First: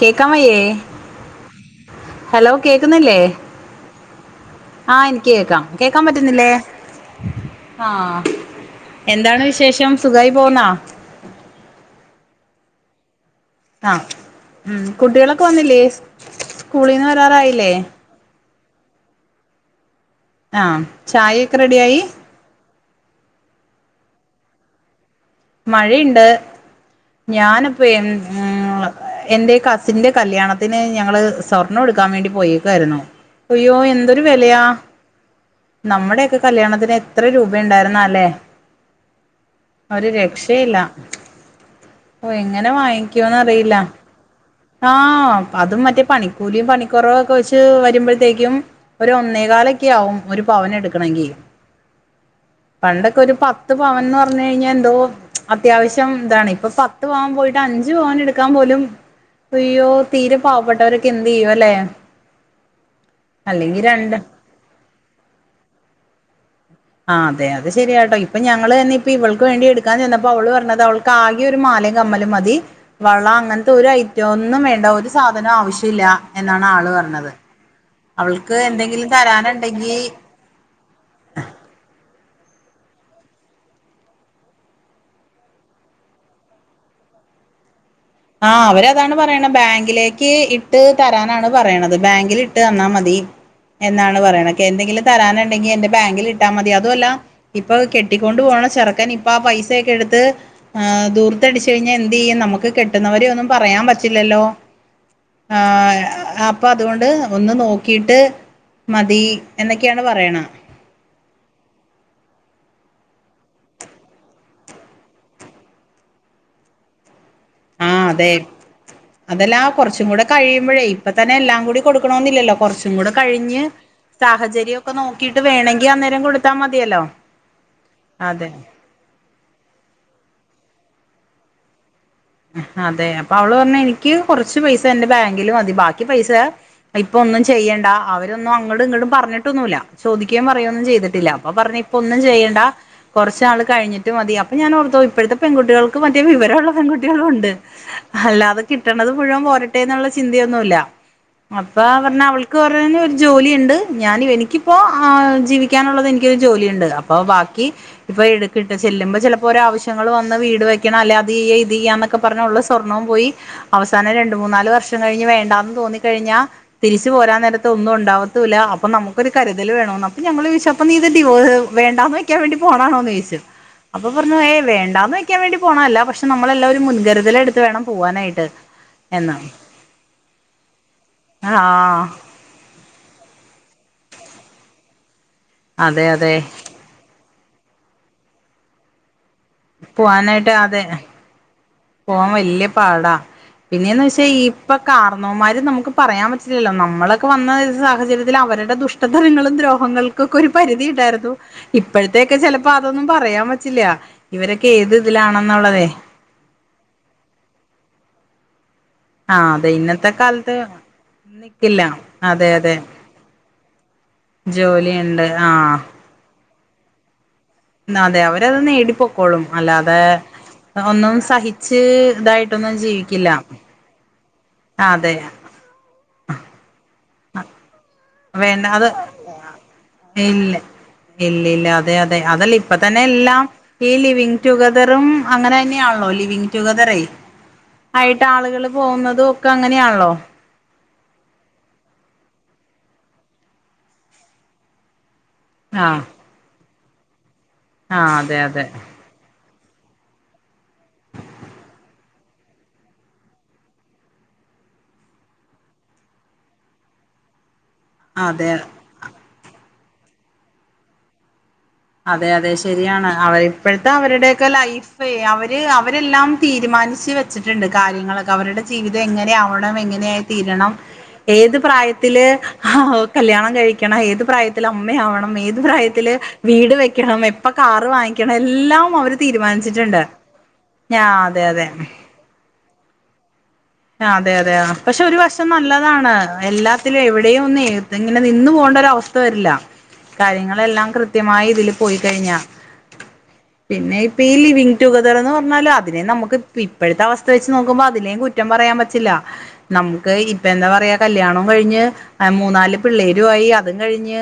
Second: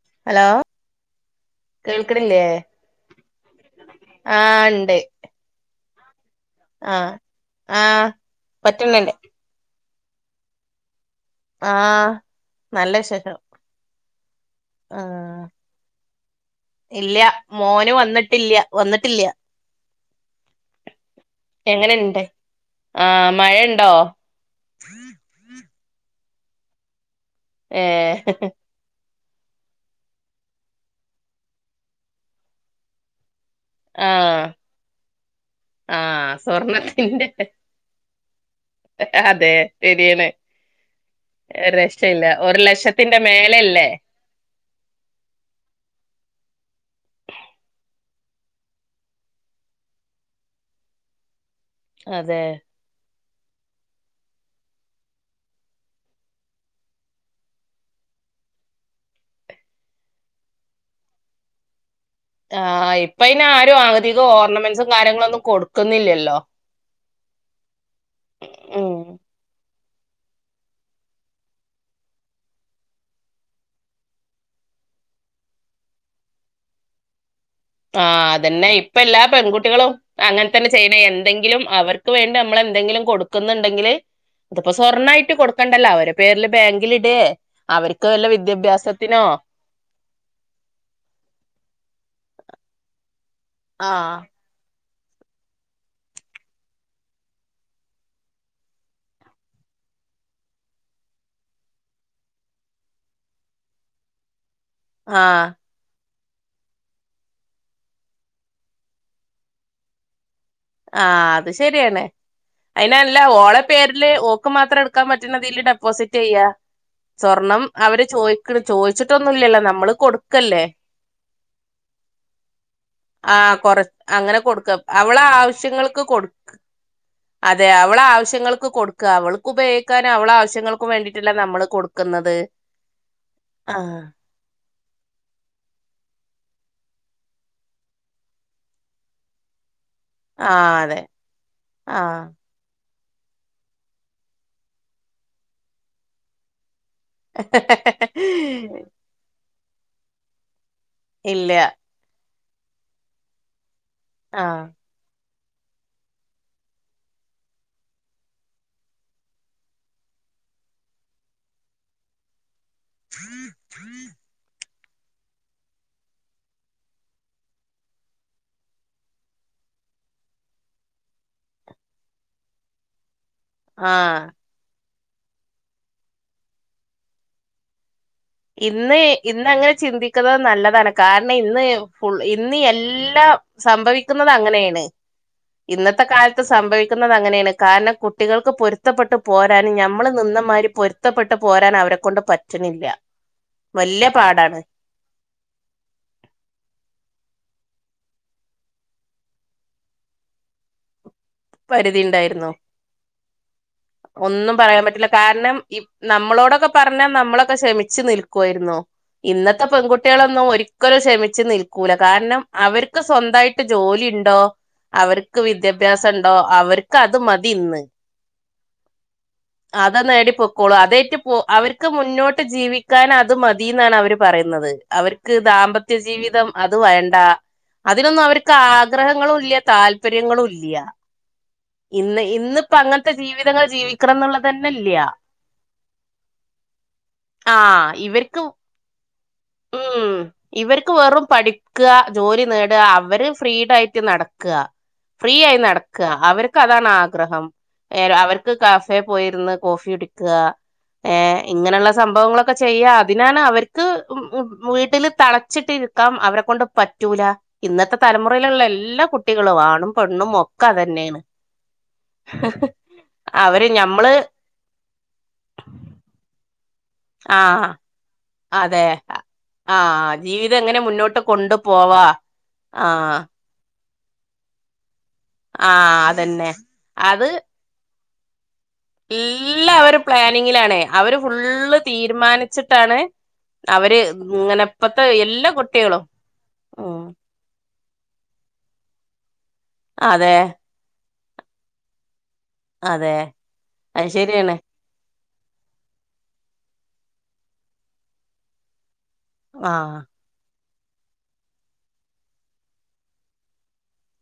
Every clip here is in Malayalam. കേക്കാൻ ഹലോ വയ്യേ? കേൾക്കണില്ലേ ഹലോ കേക്ണ്ല്ലേ ആഹ് ഇൻ കേക്കാം. കേക്കാൻ പറ്റുന്നില്ലേ? ആഹ് ആഹ്. പറ്റുന്നുണ്ട് എന്താണ് വിശേഷം? സുഖായി പോണോ. ആഹ്. നല്ല വിശേഷം. ആഹ് ഉം കുട്ടികളൊക്കെ വന്നില്ലേ സ്കൂളീന്ന് ഇല്ല്യ. വരാറായില്ലേ മോന് വന്നിട്ടില്ല്യ വന്നിട്ടില്ല്യ. ആഹ്. ചായഒക്കെ റെഡിയായി? ആഹ്. മഴണ്ടോ? മഴയ്ണ്ട്. ഞാന് പ്പേ ഉം ഏഹ് എന്റെ കസിന്റെ കല്യാണത്തിന് ഞങ്ങള് സ്വർണം എടുക്കാൻ വേണ്ടി പോയേക്കായിരുന്നു. ഉയ്യോ എന്തൊരു ആഹ് വെലയാ. ആഹ് നമ്മുടെയൊക്കെ കല്യാണത്തിന് എത്ര സ്വർണത്തിന്റെ രൂപ ഉണ്ടായിര്ന്നാ ല്ലേ. അതെ ശരിയാണ് രക്ഷല്ല ഓ ഒരു എങ്ങനെ ലക്ഷത്തിന്റെ വാങ്ങിക്കുവോന്ന് മേലെ ല്ലേ. അറിയില്ല ആഹ് അതും മറ്റേ പണിക്കൂലിയും പണിക്കുറവും ഒക്കെ വെച്ച് വരുമ്പഴ്ത്തേക്കും ഒരു ഒന്നേ കാലൊക്കെ ആവും ഒരു പവന് എടുക്കണങ്കി. അതെ പണ്ടൊക്കെ ഒരു പത്ത് പവൻന്ന് പറഞ്ഞു കഴിഞ്ഞാ എന്തോ അത്യാവശ്യം താണ് ഇപ്പൊ പത്ത് പവൻ പോയിട്ട് അഞ്ചു പവൻ എടുക്കാൻ പോലും അയ്യോ തീരെ പാവപ്പെട്ടവരൊക്കെ എന്ത് ചെയ്യു അല്ലെ ആ ഇപ്പയിന് ആരും അല്ലെങ്കി രണ്ട് ആതികം ഓർണമെന്റ്സും കാര്യങ്ങളും ഒന്നും കൊടുക്കുന്നില്ലല്ലോ ആ അതെ അത് ശരിയ ട്ടോ ഇപ്പൊ ഞങ്ങള് തന്നെ ഉം ഇപ്പൊ ഇവൾക്ക് വേണ്ടി എടുക്കാൻ ചെന്നപ്പോ അവള് പറഞ്ഞത് അവൾക്ക് ആകെ ഒരു മാലയും കമ്മലും മതി വള അങ്ങൻത്തെ ഒരു ഐറ്റം ഒന്നും വേണ്ട ഒരു സാധനം ആവശ്യ ഇല്ല എന്നാണ് ആള് പറഞ്ഞത് ആ അവൾക്ക് അതന്നെ ഇപ്പ എന്തെങ്കിലും എല്ലാ പെൺകുട്ടികളും തരാനുണ്ടെങ്കി അങ്ങനെ തന്നെ ചെയ്യണ് എന്തെങ്കിലും അവർക്ക് വേണ്ടി നമ്മൾ എന്തെങ്കിലും കൊടുക്കുന്നുണ്ടെങ്കില് ഇതിപ്പോ സ്വർണ്ണയിട്ട് കൊടുക്കണ്ടല്ലോ അവരെ പേരില് ബാങ്കില് ഇടേ അവര്ക്ക് വല്ല വി ആ അവരതാണ് പറയണ് ബാങ്കിലേക്ക് ഇട്ട് തരാനാണ് പറയണത് ബാങ്കിൽ ഇട്ട് തന്നാൽ മതി ആ എന്നാണ് പറയണ്. ക്ക് എന്തെിലും തരാനുണ്ടെങ്കി എന്റെ ബാങ്കിൽട്ടാ മതി അതു അല്ല ഇപ്പൊ കെട്ടിക്കൊണ്ട് പോണ ചെറുക്കൻ ഇപ്പൊ ആ പൈസൊക്കെ എടുത്ത് ആ ദൂർത്ത് അടിച്ചു കഴിഞ്ഞാൽ എന്ത് ചെയ്യും നമുക്ക് കെട്ടുന്നവരെ ഒന്നും പറയാൻ പറ്റില്ലല്ലോ ആഹ് ആ അപ്പ അതുകൊണ്ട് ഒന്ന് നോക്കിയിട്ട് മതി എന്നൊക്കെയാണ് പറയണ് ആ അത് ശരിയാണ് അയ്നല്ല ഓളെ പേരില് ഓക്ക് മാത്രം ടുക്കാൻ പറ്റ്ണതില് ഡെപ്പോസിറ്റ്യ്യാ സ്വർണം അവര് ആഹ് അതെ ചോയ്ക്ക്ണ് ചോയിച്ചിട്ടൊന്നുല്ലല്ലോ അതല്ലാ നമ്മള് കുറച്ചും കൂടെ കൊടുക്കല്ലേ കഴിയുമ്പോഴേ ഇപ്പ തന്നെ എല്ലാം കൂടി കൊടുക്കണോന്നില്ലല്ലോ കുറച്ചും കൂടെ ആ കഴിഞ്ഞ് കൊറച് അങ്ങനെ കൊടുക്ക സാഹചര്യം ഒക്കെ അവള നോക്കിട്ട് ആവശ്യങ്ങൾ വേണമെങ്കി ക്ക്‌ അന്നേരം കൊടുത്താ കൊട്ക്ക്‌ മതിയല്ലോ അതെ അവള അതെ ആവശ്യങ്ങൾക്ക് കൊട്ക്ക അവൾക്ക് ഉപയോഗിക്കാനും അവള ആവശ്യങ്ങൾക്കും വേണ്ടിട്ടല്ലേ നമ്മള് കൊട് ക്ക്‌ന്നത് അതെ അപ്പൊ അവള് പറഞ്ഞ് എനിക്ക് കുറച്ച് പൈസ എന്റെ ബാങ്കില് മതി ബാക്കി പൈസ ഇപ്പ ഒന്നും ചെയ്യണ്ട അവരൊന്നും അങ്ങടും ഇങ്ങടും പറഞ്ഞിട്ടൊന്നുംല്ല ചോദിക്കുകയും പറയോ ആഹ് ഒന്നും അതെ ചെയ്തിട്ടില്ല അപ്പൊ പറഞ്ഞ് ഇപ്പ ഒന്നും ആഹ് ചെയ്യണ്ട കൊറച്ചാൾ കഴിഞ്ഞിട്ട് മതി അപ്പ ഞാനോർത്തു ഇപ്പഴത്തെ പെൺകുട്ടികൾക്ക് മറ്റേ വിവരോള്ള പെൺകു [unintelligible] അല്ലാത് കിട്ട വരണത് മുഴുവൻ പോരട്ടെ എന്നുള്ള ചിന്തയൊന്നുല്ല ഇല്ല അപ്പ പറഞ്ഞാ അവൾക്ക് പറയാനൊരു ജോലിയിണ്ട് ഞാൻ ആഹ് എനിക്കിപ്പോ ജീവിക്കാനുള്ളത് എനിക്കൊരു ജോലിയുണ്ട് അപ്പൊ ബാക്കി ഇപ്പൊ എടുക്കിട്ട് ചെല്ലുമ്പോ ചെലപ്പോ ഒരാവശ്യങ്ങള് വന്ന് വീട് വെക്കണം അല്ലാതെ ഈ [unintelligible] പറഞ്ഞുള്ള സ്വർണ്ണോം പോയി അവസാനം രണ്ട് മൂന്നാല് വർഷം കഴിഞ്ഞ് വേണ്ടാന്ന് തോന്നിക്കഴിഞ്ഞാ തിരിച്ചു പോരാൻ നേരത്ത് ഒന്നും ഒണ്ടാവത്തൂല്ല അപ്പൊ നമുക്കൊരു കരുതൽ വേണോന്ന് അപ്പ ഞങ്ങള് ചോയിച്ചു അപ്പം നീത് ഡിവോ വേണ്ടാന്ന് വെക്കാൻ വേണ്ടി പോണാണോന്ന് ചോദിച്ചത് അപ്പൊ ആഹ് പറഞ്ഞു ഏയ് വേണ്ടാന്ന് വക്കാൻ വേണ്ടി പോണഅല്ല പക്ഷെ നമ്മളെല്ലാം ഒരു മുൻകരുതലെടുത്ത് എടുത്ത് വേണം പോവാനായിട്ട് ഇന്ന് എന്ന് ഇന്ന് അങ്ങനെ ചിന്തിക്കുന്നത് നല്ലതാണ് കാരണം ഇന്ന് ആഹ് ഫുൾ ഈ ഇന്ന് എല്ലാം സംഭവിക്കുന്നത് അങ്ങനെയാണ് അതെ ഇന്നത്തെ അതെ കാലത്ത് സംഭവി അങ്ങനെയാണ് കാരണം കുട്ടികൾക്ക് പൊരുത്തപ്പെട്ട് പോരാനും ഞമ്മള് പോവാനായിട്ട് നിന്നമാതിരി അതെ പൊരുത്തപ്പെ ട്ട് പോരാൻ അവരൊ പോവാൻ വല്യ പാടാ പിന്നെയെന്ന് വെച്ചാ പാടാണ് ഇപ്പ ഇപ്പ കാരണോമാര് നമുക്ക് പറയാൻ പറ്റില്ലല്ലോ നമ്മളൊക്കെ വന്ന ഒരു സാഹചര്യത്തില് അവരുടെ ദുഷ്ടത്തരങ്ങളും ദ്രോഹങ്ങൾ ഒക്കെ ഒരു പരിധി ഉണ്ടായിരുന്നു പരിധി ഇപ്പഴ്ത്തേക്കെ ഉണ്ടായിരുന്നു ചെലപ്പ അതൊന്നും പറയാൻ പറ്റില്ല ഒന്നും ഇവരൊക്കെ പറയാൻ ഏത് പറ്റില്ല കാരണം ഇ ഇതിലാണെന്നുള്ളതെ നമ്മളോടൊക്കെ പറഞ്ഞാൽ നമ്മളൊക്കെ ക്ഷമിച്ചു നിൽക്കുവായിരുന്നോ ആ ഇന്നത്തെ അതെ പെൺകുട്ടികളൊന്നും കാലത്ത് ഒരിക്കലും ക്ഷമിച്ച് നിക്കില്ല നിൽക്കൂല കാരണം അതെ അതെ അവർക്ക് സ്വന്തായിട്ട് ജോലി ഉണ്ടോ ജോലിയുണ്ട് അവർക്ക് ആ വിദ്യാഭ്യാസം ഉണ്ടോ അവര് ർക്ക് അത് മതി ഇന്ന് അതെ അവരത് നേടിപ്പോക്കോളും അത് അല്ലാതെ നേടി പൊക്കോളൂ അതയി ഒന്നും സഹിച്ച് അവർക്ക് മുന്നോട്ട് ഇതായിട്ടൊന്നും ജീവിക്കാൻ ജീവിക്കില്ല അത് മതി ന്ന് ആണ് അവര് പറയുന്നത് അതെ അവർക്ക് ദാമ്പത്യ ജീവിതം അത് വേ അതിനൊന്നും അവർക്ക് വേണ്ട അത് ആഗ്രഹങ്ങളും ഇല്യ താല്പര്യങ്ങളും ഇല്യ ഇല്ലില്ല അതെ അതെ അതല്ലേ ഇപ്പ തന്നെ എല്ലാം ജീവിതങ്ങൾ ഈ ജീവിക്കണം ലിവിംഗ് എന്നുള്ളത് തന്നെ ഇല്ല ടുഗെതറും അങ്ങനെ തന്നെയാണല്ലോ ലിവിങ് റ്റുഗതറേ ആ ആയിട്ട് ഇവർക്ക് ആളുകൾ പോകുന്നത ഒക്കെ ഉം അങ്ങനെയാണല്ലോ ഇവർക്ക് വെറും പഠിക്കുക ജോലി നേടുക അവര് ഫ്രീഡായിട്ട് നടക്ക്ക ഫ്രീ ആയി ആഹ് നടക്കുക അവർക്ക് അതാണ് ആഗ്രഹം ആഹ് അതെ അവർക്ക് അതെ കഫേ പോയിരുന്ന് കോഫി കുടിക്കുക ഏഹ് ഇങ്ങനെയുള്ള സംഭവങ്ങളൊക്കെ ചെയ്യാ അതിനാണ് അവർക്ക് വീട്ടില് തളച്ചിട്ട് ഇരു ക്കാൻ അവരെ കൊണ്ട് പറ്റൂല ഇന്നത്തെ അതെ തലമുറയിലുള്ള എല്ലാ കുട്ടികളും ആണും പെണ്ണും ഒക്കെ അതന്നെയാണ് അതെ അതെ ശരിയാണ് അവര് ഇപ്പഴ്ത്തെ അവരുടെ ക്കെ ലൈഫ് അവര് അവരെല്ലാം തീരുമാനിച്ച് ആ വെച്ചിട്ടുണ്ട് കാര്യങ്ങളൊക്കെ അവരുടെ അതെ ജീവിതം എങ്ങനെയാവണം ആ എങ്ങനെയായി ജീവിതം തീരണം എങ്ങനെ മുന്നോട്ട് കൊണ്ടു ഏത് പോവാ പ്രായത്തില് ആ കല്യാ കല്യാണം കഴിക്കണം ഏത് പ്രായത്തിൽ അമ്മയാവണം ഏത് ആ പ്രായത്തില് അതന്നെ വീട് വെക്കണം എപ്പ കാറ് വാങ്ങിക്കണം എല്ലാം അവര് എല്ലാം അവര് തീരുമാനിച്ചിട്ടുണ്ട് പ്ലാനിങ്ങിലാണെ ആ അവര് അതെ അതെ ഫുള്ള് തീരുമാനിച്ചിട്ടാണ് അവര് അതെ അതെ ഇങ്ങനെ പക്ഷെ ഇപ്പത്തെ ഒരു വശം എല്ലാ കുട്ടികളും നല്ലതാണ് എല്ലാത്തിലും ഉം എവിടെ എവിടെ ഒന്നും ഇങ്ങനെ നിന്നന്ന് പോകേണ്ട ഒര അവസ്ഥ വരില്ല അതെ കാര്യങ്ങളെല്ലാം കൃത്യമായി ഇതിൽ പോയി കഴിഞ്ഞ അതെ പിന്നെ അത് ഇപ്പ ശരിയാണ് ലിവിഗ് റ്റുകതർ എന്ന് പറഞ്ഞാല അതിനെയും നമുക്ക് ഇപ്പോഴത്തെ അവസ്ഥ വെച്ച് നോക്കുമ്പോൾ അതിനേും കുറ്റം പറയാൻ പറ്റില്ല ആഹ് നമുക്ക് ഈ ഇപ്പ എന്താ പറയാ കല്യാണം കഴിഞ്ഞ് മൂന്നാല് പിള്ളേരു ആയി അതും കഴിഞ്ഞ്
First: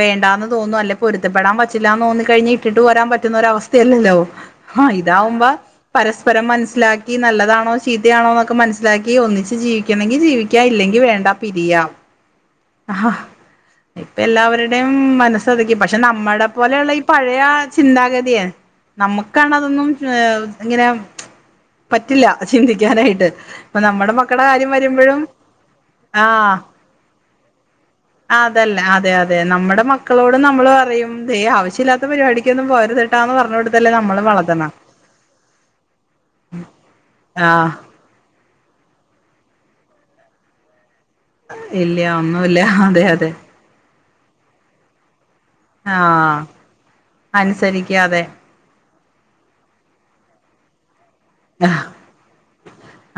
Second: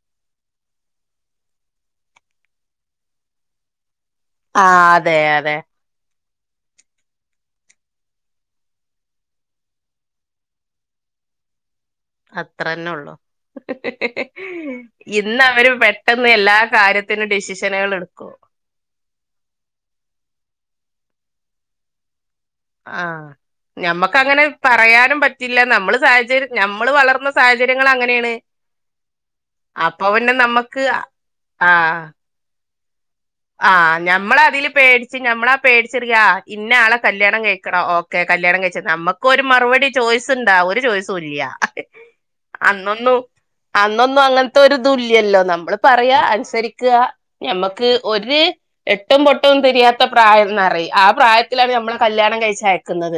വേണ്ടാന്ന് തോന്നു അല്ലെ പൊരുത്തപ്പെടാൻ പറ്റില്ലാന്ന് തോന്നി കഴിഞ്ഞ് ഇട്ടിട്ട് പോരാൻ പറ്റുന്ന ഒരസ്ഥയല്ലല്ലോ ആ ആഹ് അതെ ഇതാവുമ്പോ അതെ പരസ്പരം മൻസ്സിലക്കി നല്ലതാണോ ചീത്തയാണോന്നോ മനസ്സിലാക്കി ഒന്നിച്ച് ജീവിക്കണെങ്കിൽ ജീവിക്കാ ഇല്ലെങ്കിൽ വേണ്ട പിരിയാം അത്ര തന്നെ ഉള്ളു ഇപ്പ എല്ലാവരുടെയും ഇന്ന് അവര് മനസ്സതക്കി പക്ഷെ പെട്ടെന്ന് നമ്മുടെ എല്ലാ പോലെയുള്ള ഈ കാര്യത്തിനും പഴയ ഡിസിഷനുകൾ എടുക്കും ചിന്താഗതിയെ നമുക്കാണ് അതൊന്നും ഇങ്ങനെ പറ്റില്ല ചിന്തിക്കാനായിട്ട് ഇപ്പൊ നമ്മുടെ മക്കളുടെ നമ്മക്ക്ങ്ങനെ കാര്യം പറയാനും വരുമ്പോഴും പറ്റില്ല നമ്മൾ സാഹചര്യ ആഹ് നമ്മള് വളർന്ന സാഹചര്യങ്ങ അങ്ങനെയാണ് ഇതല്ല അതെ അതെ നമ്മുടെ അപ്പൊ പിന്നെ മക്കളോട് നമ്മള് നമ്മക്ക് പറയും ദേ ആവിശ്യഇല്ലാത്ത പരിപാടിക്കൊന്നും പോവരുത് ആ ഞമ്മള അതിൽ പേടിച്ച് ഞമ്മാള പേടിച്ചെറിയ ഇന്ന ആളെ കല്യാണം ആഹ് കഴിക്കണോ ഓ കെ കല്യാണം കഴിച്ചത് നമുക്ക് ഒരു മറുപടി ചോയ്സ് ഉണ്ടാ ഒരു ചോയ്സ് തുല്യ ഇല്ല ഒന്നുല്ല അതെ അന്നൊന്നു അതെ അന്നൊന്നും അങ്ങനത്തെ ഒരു തുല്യല്ലോ ന നമ്മള് പറയാ ആഹ് അനുസരിക്ക്‌ക ഞമ്മക്ക് അനുസരിക്കാതെ ഒരു എട്ടും പൊട്ടും തിരിയാത്ത പ്രായംന്ന്റി ആ പ്രായത്തിലാണ് ഞമ്മളെ കല്യാണം കഴിച്ചയ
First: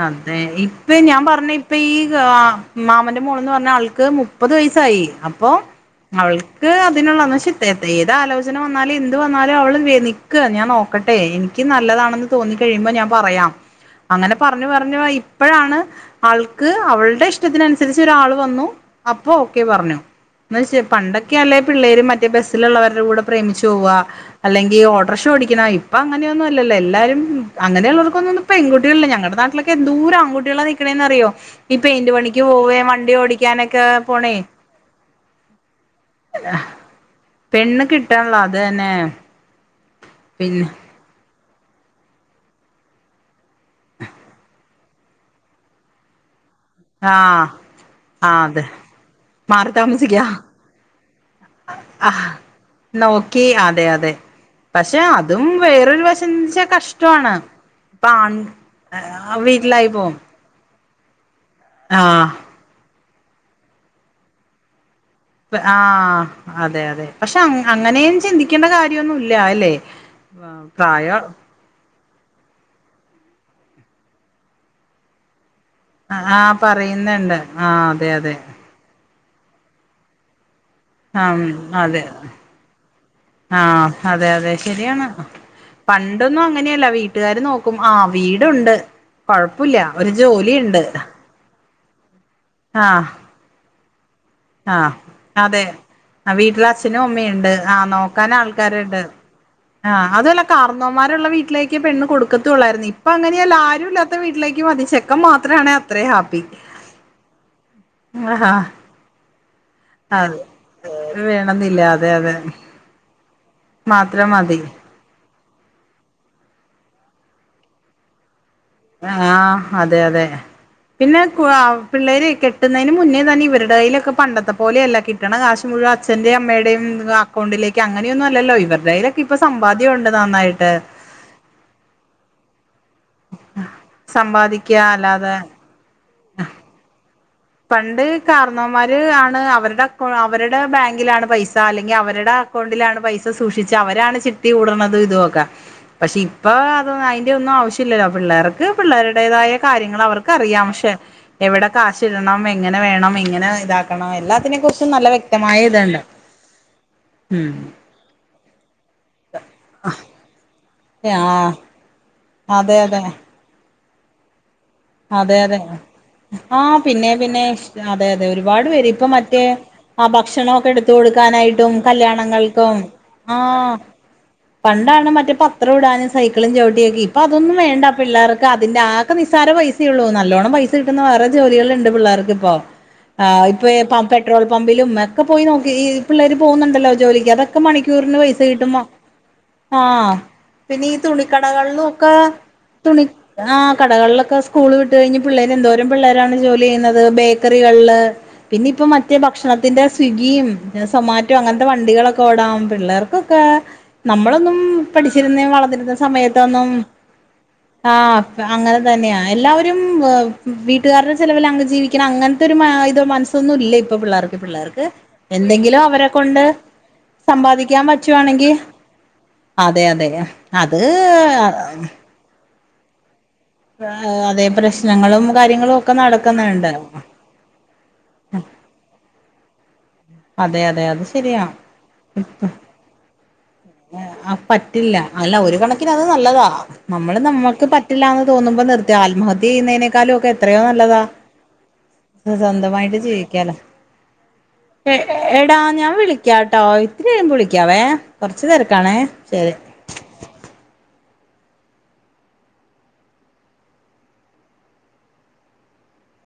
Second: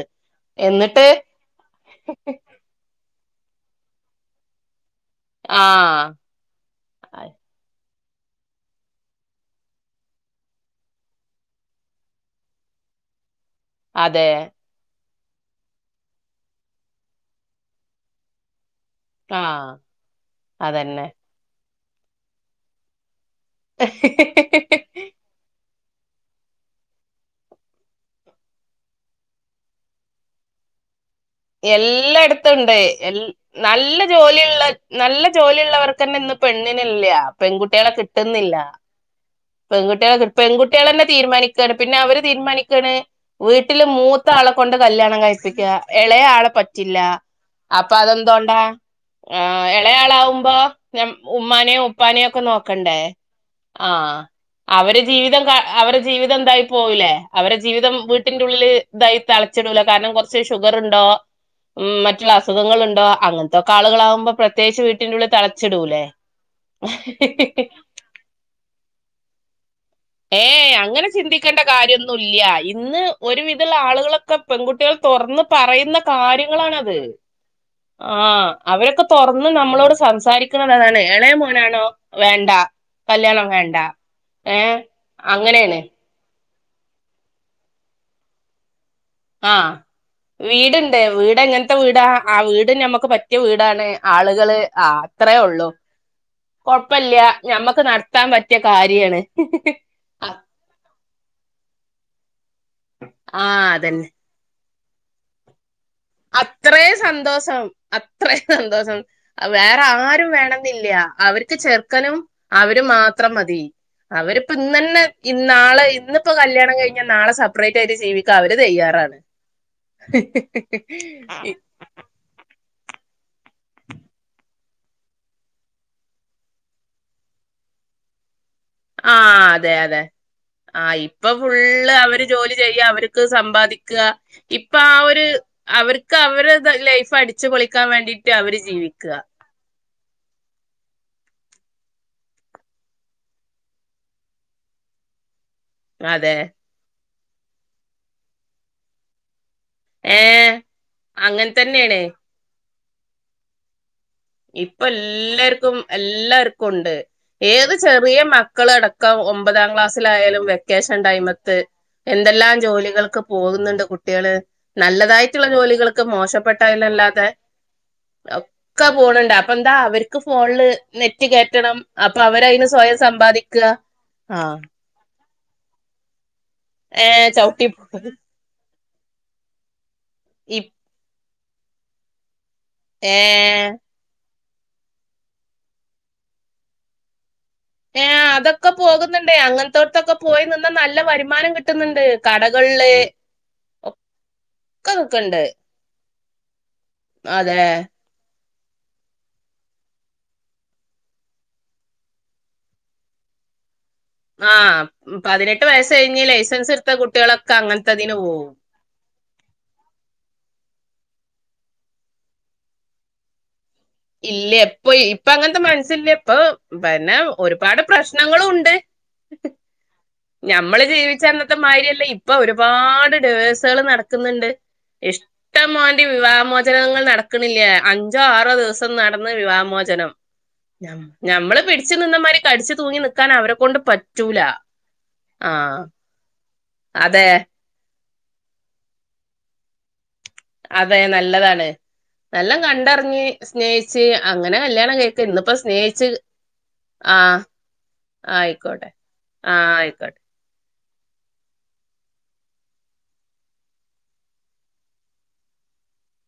അതെ ഇപ്പൊ ഞാൻ പറഞ്ഞ ഇപ്പ ഈ തത് മാമന്റെ മോളന്ന് പറഞ്ഞാ അവൾക്ക് മുപ്പത് വയസായി അപ്പോ ആഹ് അവൾ ക്ക്‌ അതിനുള്ളന്ന് ചിത്ത പക്ഷെഏത് ആലോചന വന്നാലും എന്ത് വന്നാലും അവള് വേ നിൽക്കുക ഞാൻ നോ ക്കട്ടെ എനിക്ക് നല്ലതാണെന്ന് തോന്നി കഴിയുമ്പോ ഞാൻ പറയാം അതെ അങ്ങനെ നു പർഞ്ഞു ഇപ്പഴാണ് ആൾക്ക് അവളുടെ ഇഷ്ടത്തിനനുസരിച്ചു ഒരാള് വന്നു അപ്പൊ ഓക്കെ ആഹ് പർഞ്ഞു. ന്ന് വച്ച് അതന്നെ പണ്ടൊക്കെ അല്ലേ പിള്ളേര് മറ്റേ ബസ്സിലുള്ളവരുടെ കൂടെ പ്രേമിച്ച് പോവ അല്ലെങ്കി ഓട്ട്രറിഷ ഓടിക്ക്ണാ ഇ പ്പ അങ്ങനെയൊന്നു ഇല്ലല്ലൊ എല്ലാരും അങ്ങനെയുള്ളവർക്കൊന്നും ഇന്ന് പെൺകുട്ട്യേള് ല്ല. ഞങ്ങടെ നാട്ടിലൊക്കെ എന്തോര് ആൺകുട്ട്യേളാ നിക്ക്ണേന്ന് അറിയോ. ഈ പെയിന്റ് പണിക്ക് എല്ലായിടത്തും ഉണ്ട് പോവേം വണ്ടി എൽ ഓടിക്കാനൊക്കെ നല്ല പോണേ ജോലിയുള്ള നല്ല ജോലിയുള്ളവർക്കന്നെ ഇന്ന് പെണ്ണിനില്ല പെണ്ണ് പെൺകുട്ടികളെ കിട്ടൺല്ല്യ അത് തന്നെ പെൺകുട്ട്യേളെ കി പിന്നെ പെൺകുട്ട്യേളെന്നെ തീരുമാനിക്കാണ് പിന്നെ അവര് തീരുമാനിക്കാണ്. വീട്ടില് മൂത്ത ആളെ കൊണ്ട് കല്യാണം കഴിപ്പിക്കാ. എളയ ആളെ പ റ്റില്ലാ. ആഹ് അപ്പൊ ആഹ് അതെന്തോണ്ടാ? അതെ ആഹ് മാറി താമസിക്കാ എളയാളാവുമ്പോ നം ഉമ്മാനെയും ഉപ്പാനെയും ആഹ് ഒക്കെ നോക്കണ്ടേ. നോക്കി അതെ അതെ ആഹ് പക്ഷെ അവരെ ജീവിതം അതും ക അവരെ വേറൊരു വശം ജീവിതം ന്ന് വെച്ചാ ഇതായി പോവുലെ. കഷ്ടമാണ് അവരെ ജീവിതം ഇപ്പ ആൺ വീട്ടിന്റെ ഉള്ളില് ഇതായി തളച്ചിടൂല വീട്ടിലായി കാരണം പോവും കൊർ ച്ച് ഷുഗറ് ണ്ടോ ഉം മറ്റുള്ള ആഹ് അസുഖങ്ങള്ണ്ടോ അങ്ങൻത്തൊക്കെ ആളുകളാവുമ്പോ പ്ര ത്യേകിച്ച് വീട്ടിൻ്റുളളി ത പ് ആഹ് അതെ അതെ. പക്ഷെ അങ് അങ്ങനെയും ചിന്തിക്കേണ്ട കാര്യമൊന്നും ഇല്ല്യ അല്ലെ. ഏയേ അങ്ങനെ ചിന്തി ക്കണ്ട കാര്യൊന്നുല്ല്യ. ഇന്ന് ഒരു വിധള്ള ആളുകളൊക്കെ പെൺകുട്ടിയേൾ തൊർന്ന് പറയുന്ന ആഹ് കാര്യങ്ങളാണത്. പറയുന്നുണ്ട് ആഹ് അതെ അതെ ആഹ് അവരൊക്കെ തൊർന്ന് നമ്മളോട് സംസാരി ക്ക്ണത് അതാണ് എളയ ആഹ് മോനാണോ അതെ വേണ്ട കല്ല്യാണം വേണ്ട. ആഹ് അതെ അതെ ഏ ശരിയാണ് അങ്ങനെയാണ് പൺ ൺടൊന്നും അങ്ങനെയല്ല വീട്ടുകാര് നോക്കും ആ വീടുണ്ട് കൊഴപ്പുല്ല്യ ഒര് ജോലിയിണ്ട്. വീടെങ്ങൻ ത്ത വീടാ, ആ വീട് ഞമ്മക്ക് പറ്റിയ വീടാണ് ആളുകള് ആഹ് അത്രേ ഒള്ളു. അഹ് വീട്ടിൽ അച്ഛനും അമ്മയുണ്ട് ആഹ് നടത്താൻ നോക്കാൻ പറ്റിയ ആൾക്കാര്ണ്ട് കാര്യാണ് ആഹ് അതു അല്ല കാർന്നോമാരുള്ള വീട്ടിലേക്ക് പെണ്ണ് കൊടുക്കത്തും ഒള്ളായിരുന്നു. ഇപ്പൊ അങ്ങനെയല്ല ആഹ് അതന്നെ ആരൂല്ലാത്ത വീട്ടിലേക്ക് മതി ചെ ക്കാൻ മാത്രാണ് അത്രേം സന്തോസം അത്രയും ആഹ് സന്തോസം. വേറെ ആരും അത് വേണം ന്നില്ല, അവർക്ക് വേണന്നില്ല അതെ ചെർക്കനും അതെ അവരും മാത്രം മതി. മാത്രം അവരിപ്പം മതി ഇന്നന്നെ ഇ ന്നാളെ ഇന്ന് പ്പം കല്യാണം കഴിഞ്ഞാ നാളെ സപ്റേറ്റ് ആയിട്ട് ജീവിക്കാ അവര് തയ്യാ ആഹ് അതെ അതെ. പിന്നെ കുവാ പിള്ളേരെ കെട്ടുന്നേന് മുന്നേ തന്നെ ഇവരുടെ കയ്യിലൊക്കെ പണ്ടത്തെ പോലെയല്ല കിട്ടണ കാശ് മുഴുവ അച്ഛന്റെയും അമ്മയുടെയും അക്കൗണ്ടിലേക്ക് അങ്ങനെയൊന്നും അല്ലല്ലോ ഇവര്ട കൈയിലൊക്കെ ഇപ്പ സമ്പാദ്യ ഉണ്ട് നന്നായിട്ട്. ഇപ്പം ഫുള്ള് അവര് ജോലി ചെയ്യ അവര്ക്ക് സമ്പാദിക്ക ഇപ്പൊ സമ്പാദിക്കുക ആ ഒര് അല്ലാതെ അവര്ക്ക് അവരെ ദ ലൈഫ് അടി പണ്ട് കാർണോമാര് ആണ് അവര്ടെ പ് അവരുടെ ബാങ്കിലാണ് പൈസ അല്ലെങ്കി അവര്ടെ അക്കൗണ്ടിലാണ് പൈസ സൂക്ഷിച്ച് അവരാണ് ചി ത്തി കൂട്ണത് ഇതു ഒക്ക പക്ഷെ അതെ ഇപ്പൊ അത് അയ്ന്റെയൊന്നും ആവശ്യല്ലല്ലോ. പിള്ളേർക്ക് പിള്ളേരുടേതായ കാര്യങ്ങള് ഏഹ് അവർക്കറിയാം പക്ഷേ അങ്ങനെ എവിടെ തന്നെയാണ് കാശ് ഇടണം എങ്ങനെ വേണം എങ്ങനെ ഇതാക്കണം എല്ലാ ഇപ്പ എല്ലാര്ക്കും എല്ലാര്ക്കു ണ്ട്. ഉം ഏത് ചെറിയ മക്കളടക്കം ഒമ്പതാം ക്ലാസ്സിലായാലും വെക്കേഷൻ ആ ടൈമത്ത് എന്തെല്ലാം അതെ അതെ ജോലികൾക്ക് പോകുന്നുണ്ട് കുട്ട്യേള്. അതെ നല്ലതായിട്ടുള്ള അതെ ജോലികളൊക്കെ മോശപ്പെട്ട ആ പിന്നെ തായിന്നല്ലാതെ പിന്നെ അതെ അതെ ഒരുപാട് പേര് ഇപ്പൊ ഫോണുണ്ട് മറ്റേ അപ്പൊ എന്താ ആ അവർക്ക് ഫോണില് ഭക്ഷണമൊക്കെ എടുത്ത് നെറ്റ് കൊടുക്കാനായിട്ടും കേറ്റണം അപ്പൊ അവരയിന് കല്യാണങ്ങൾക്കും സ്വയം സമ്പാദിക്ക ആ ണ്ടാണെ മറ്റെ പത്രം ഇടാനും സൈക്കിളും ചവിട്ടിയൊക്കെ ഇപ്പം ഏഹ് അതൊന്നും ചവിട്ടി വേണ്ട പോ- പിള്ളേർ ക്കതിൻ്റെ അതൊക്കെ നിസ്സാര പൈസയൊള്ളൂ നല്ലോണം ഇ പൈസ കിട്ടുന്ന വേറെ ജോലികളുണ്ട് പിള്ളേർക്കിപ്പോ ആ ഇപ്പ ഏഹ് ഈ പം പെട്രോൾ പമ്പിലും ഒക്കെ പോയി നോക്ക്‌ ഈ പിള്ളേര് പോകുന്നുണ്ടല്ലോ ജോലിക്ക് അതൊ ഒക്കെ മണിക്കൂറിന് ഏഹ് പൈസ അതൊക്കെ കിട്ടുമ്പോ പോകുന്നുണ്ട് ആഹ് അങ്ങനത്തോടത്തൊക്കെ പോയി നിന്നാ പിന്നെ ഈ നല്ല വരുമാനം കിട്ടുന്നുണ്ട് തുണിക്കടകളിലൊക്കെ കടകളില് തുണി ആ കടകളിലൊക്കെ സ് സ്കൂള് ഒക്കെ വിട്ട് കഴിഞ്ഞ് നിക്ക്ണ്ട് പിള്ളേര് എന്തോരം പിള്ളേരാണ് ജോലി ചെയ്യുന്നത് അതെ ബേക്കറികൾല് പിന്നെ ഇപ്പം മറ്റേ ഭക്ഷണത്തിന്റെ സ്വിഗ്ഗിയും സൊമാറ്റോ അങ്ങൻത്തെ വണ്ടികളൊക്കെ ഓടാം പിള്ളേർക്ക് ക്കേ നമ്മളൊന്നും ആഹ് പഠിച്ചിരുന്ന പതിനെട്ട് വയസ്സ് വളർന്നിരുന്ന കഴിഞ്ഞ് സമയത്തൊന്നും ലൈസൻസ് എടുത്ത കുട്ടികളൊക്കെ ആ അങ്ങനത്തെതിന് പോവും അങ്ങനെ തന്ന്യാ എല്ലാവരും വീട്ടുകാരുടെ ചെലവിലങ് ജീവിക്കണ അങ്ങൻത്തൊരു ഇത് മൻസ് സൊന്നും ഇല്ല ഇപ്പം പിള്ളേർക്ക് ഇല്ല പിള്ളേർക്ക് ഇപ്പൊ ഇപ്പൊ അങ്ങനത്തെ എന്തെങ്കിലും അവരെ മനസ്സില്ല കൊണ്ട് സമ്പാദിക്കാൻ പറ്റ് ശ്നങ്ങളുണ്ട് അത് ഞമ്മള് ജീവിച്ച അന്നത്തെ മാരിയല്ല ഇ ഇപ്പൊരുപാട് ഡിവേ‌സ് സാള് അതേ നടക്ക്‌ന്ന്ണ്ട് പ്രശ്നങ്ങളും ഇഷ്ടം കാര്യങ്ങളും ഒക്കെ മാണ്ടി നടക്കുന്നുണ്ട് വിവാഹമോചനങ്ങൾ നട ക്ക്ണില്ലേ അഞ്ചോ ആറോ ദിവസം നടന്ന് വിവാഹമോച ചനം അതെ അതെ അത് ശരിയാ ഞമ്മള് പിടിച്ച് നിന്നമാതിരി കടിച്ച് തൂങ്ങി നിക്കാൻ അവരെ കോണ്ട് പറ്റൂല റ്റില്ല അല്ല ഒരു ആഹ് കണക്കിന് അത് നല്ലതാ നമ്മള് അതെ നമ്മക്ക് പറ്റ് റ്റില്ലാന്ന് തോന്നുമ്പം നിർത്യ ആൽമഹത്യ ചെയ്യുന്നേനെക്കാലൊക്കെ അതെ നല്ലതാണ് എല്ലം സ്വന്തമായിട്ട് കണ്ടറിഞ്ഞ് ജീവിക്കാലോ സ്നേഹിച്ച് അങ്ങനെ എ കല്യാണം കയ്ക്ക ഇന്നിപ്പം എടാ ഞാൻ സ്നേഹിച്ച് വിളിക്കാട്ടോ ഇത്തിരി ആ കഴിയുമ്പോ വിളിക്കാവേ കൊറച്ച് ആയിക്കോട്ടെ തിരക്കാണേ ശരി ആ അയ്ക്കോട്ടെ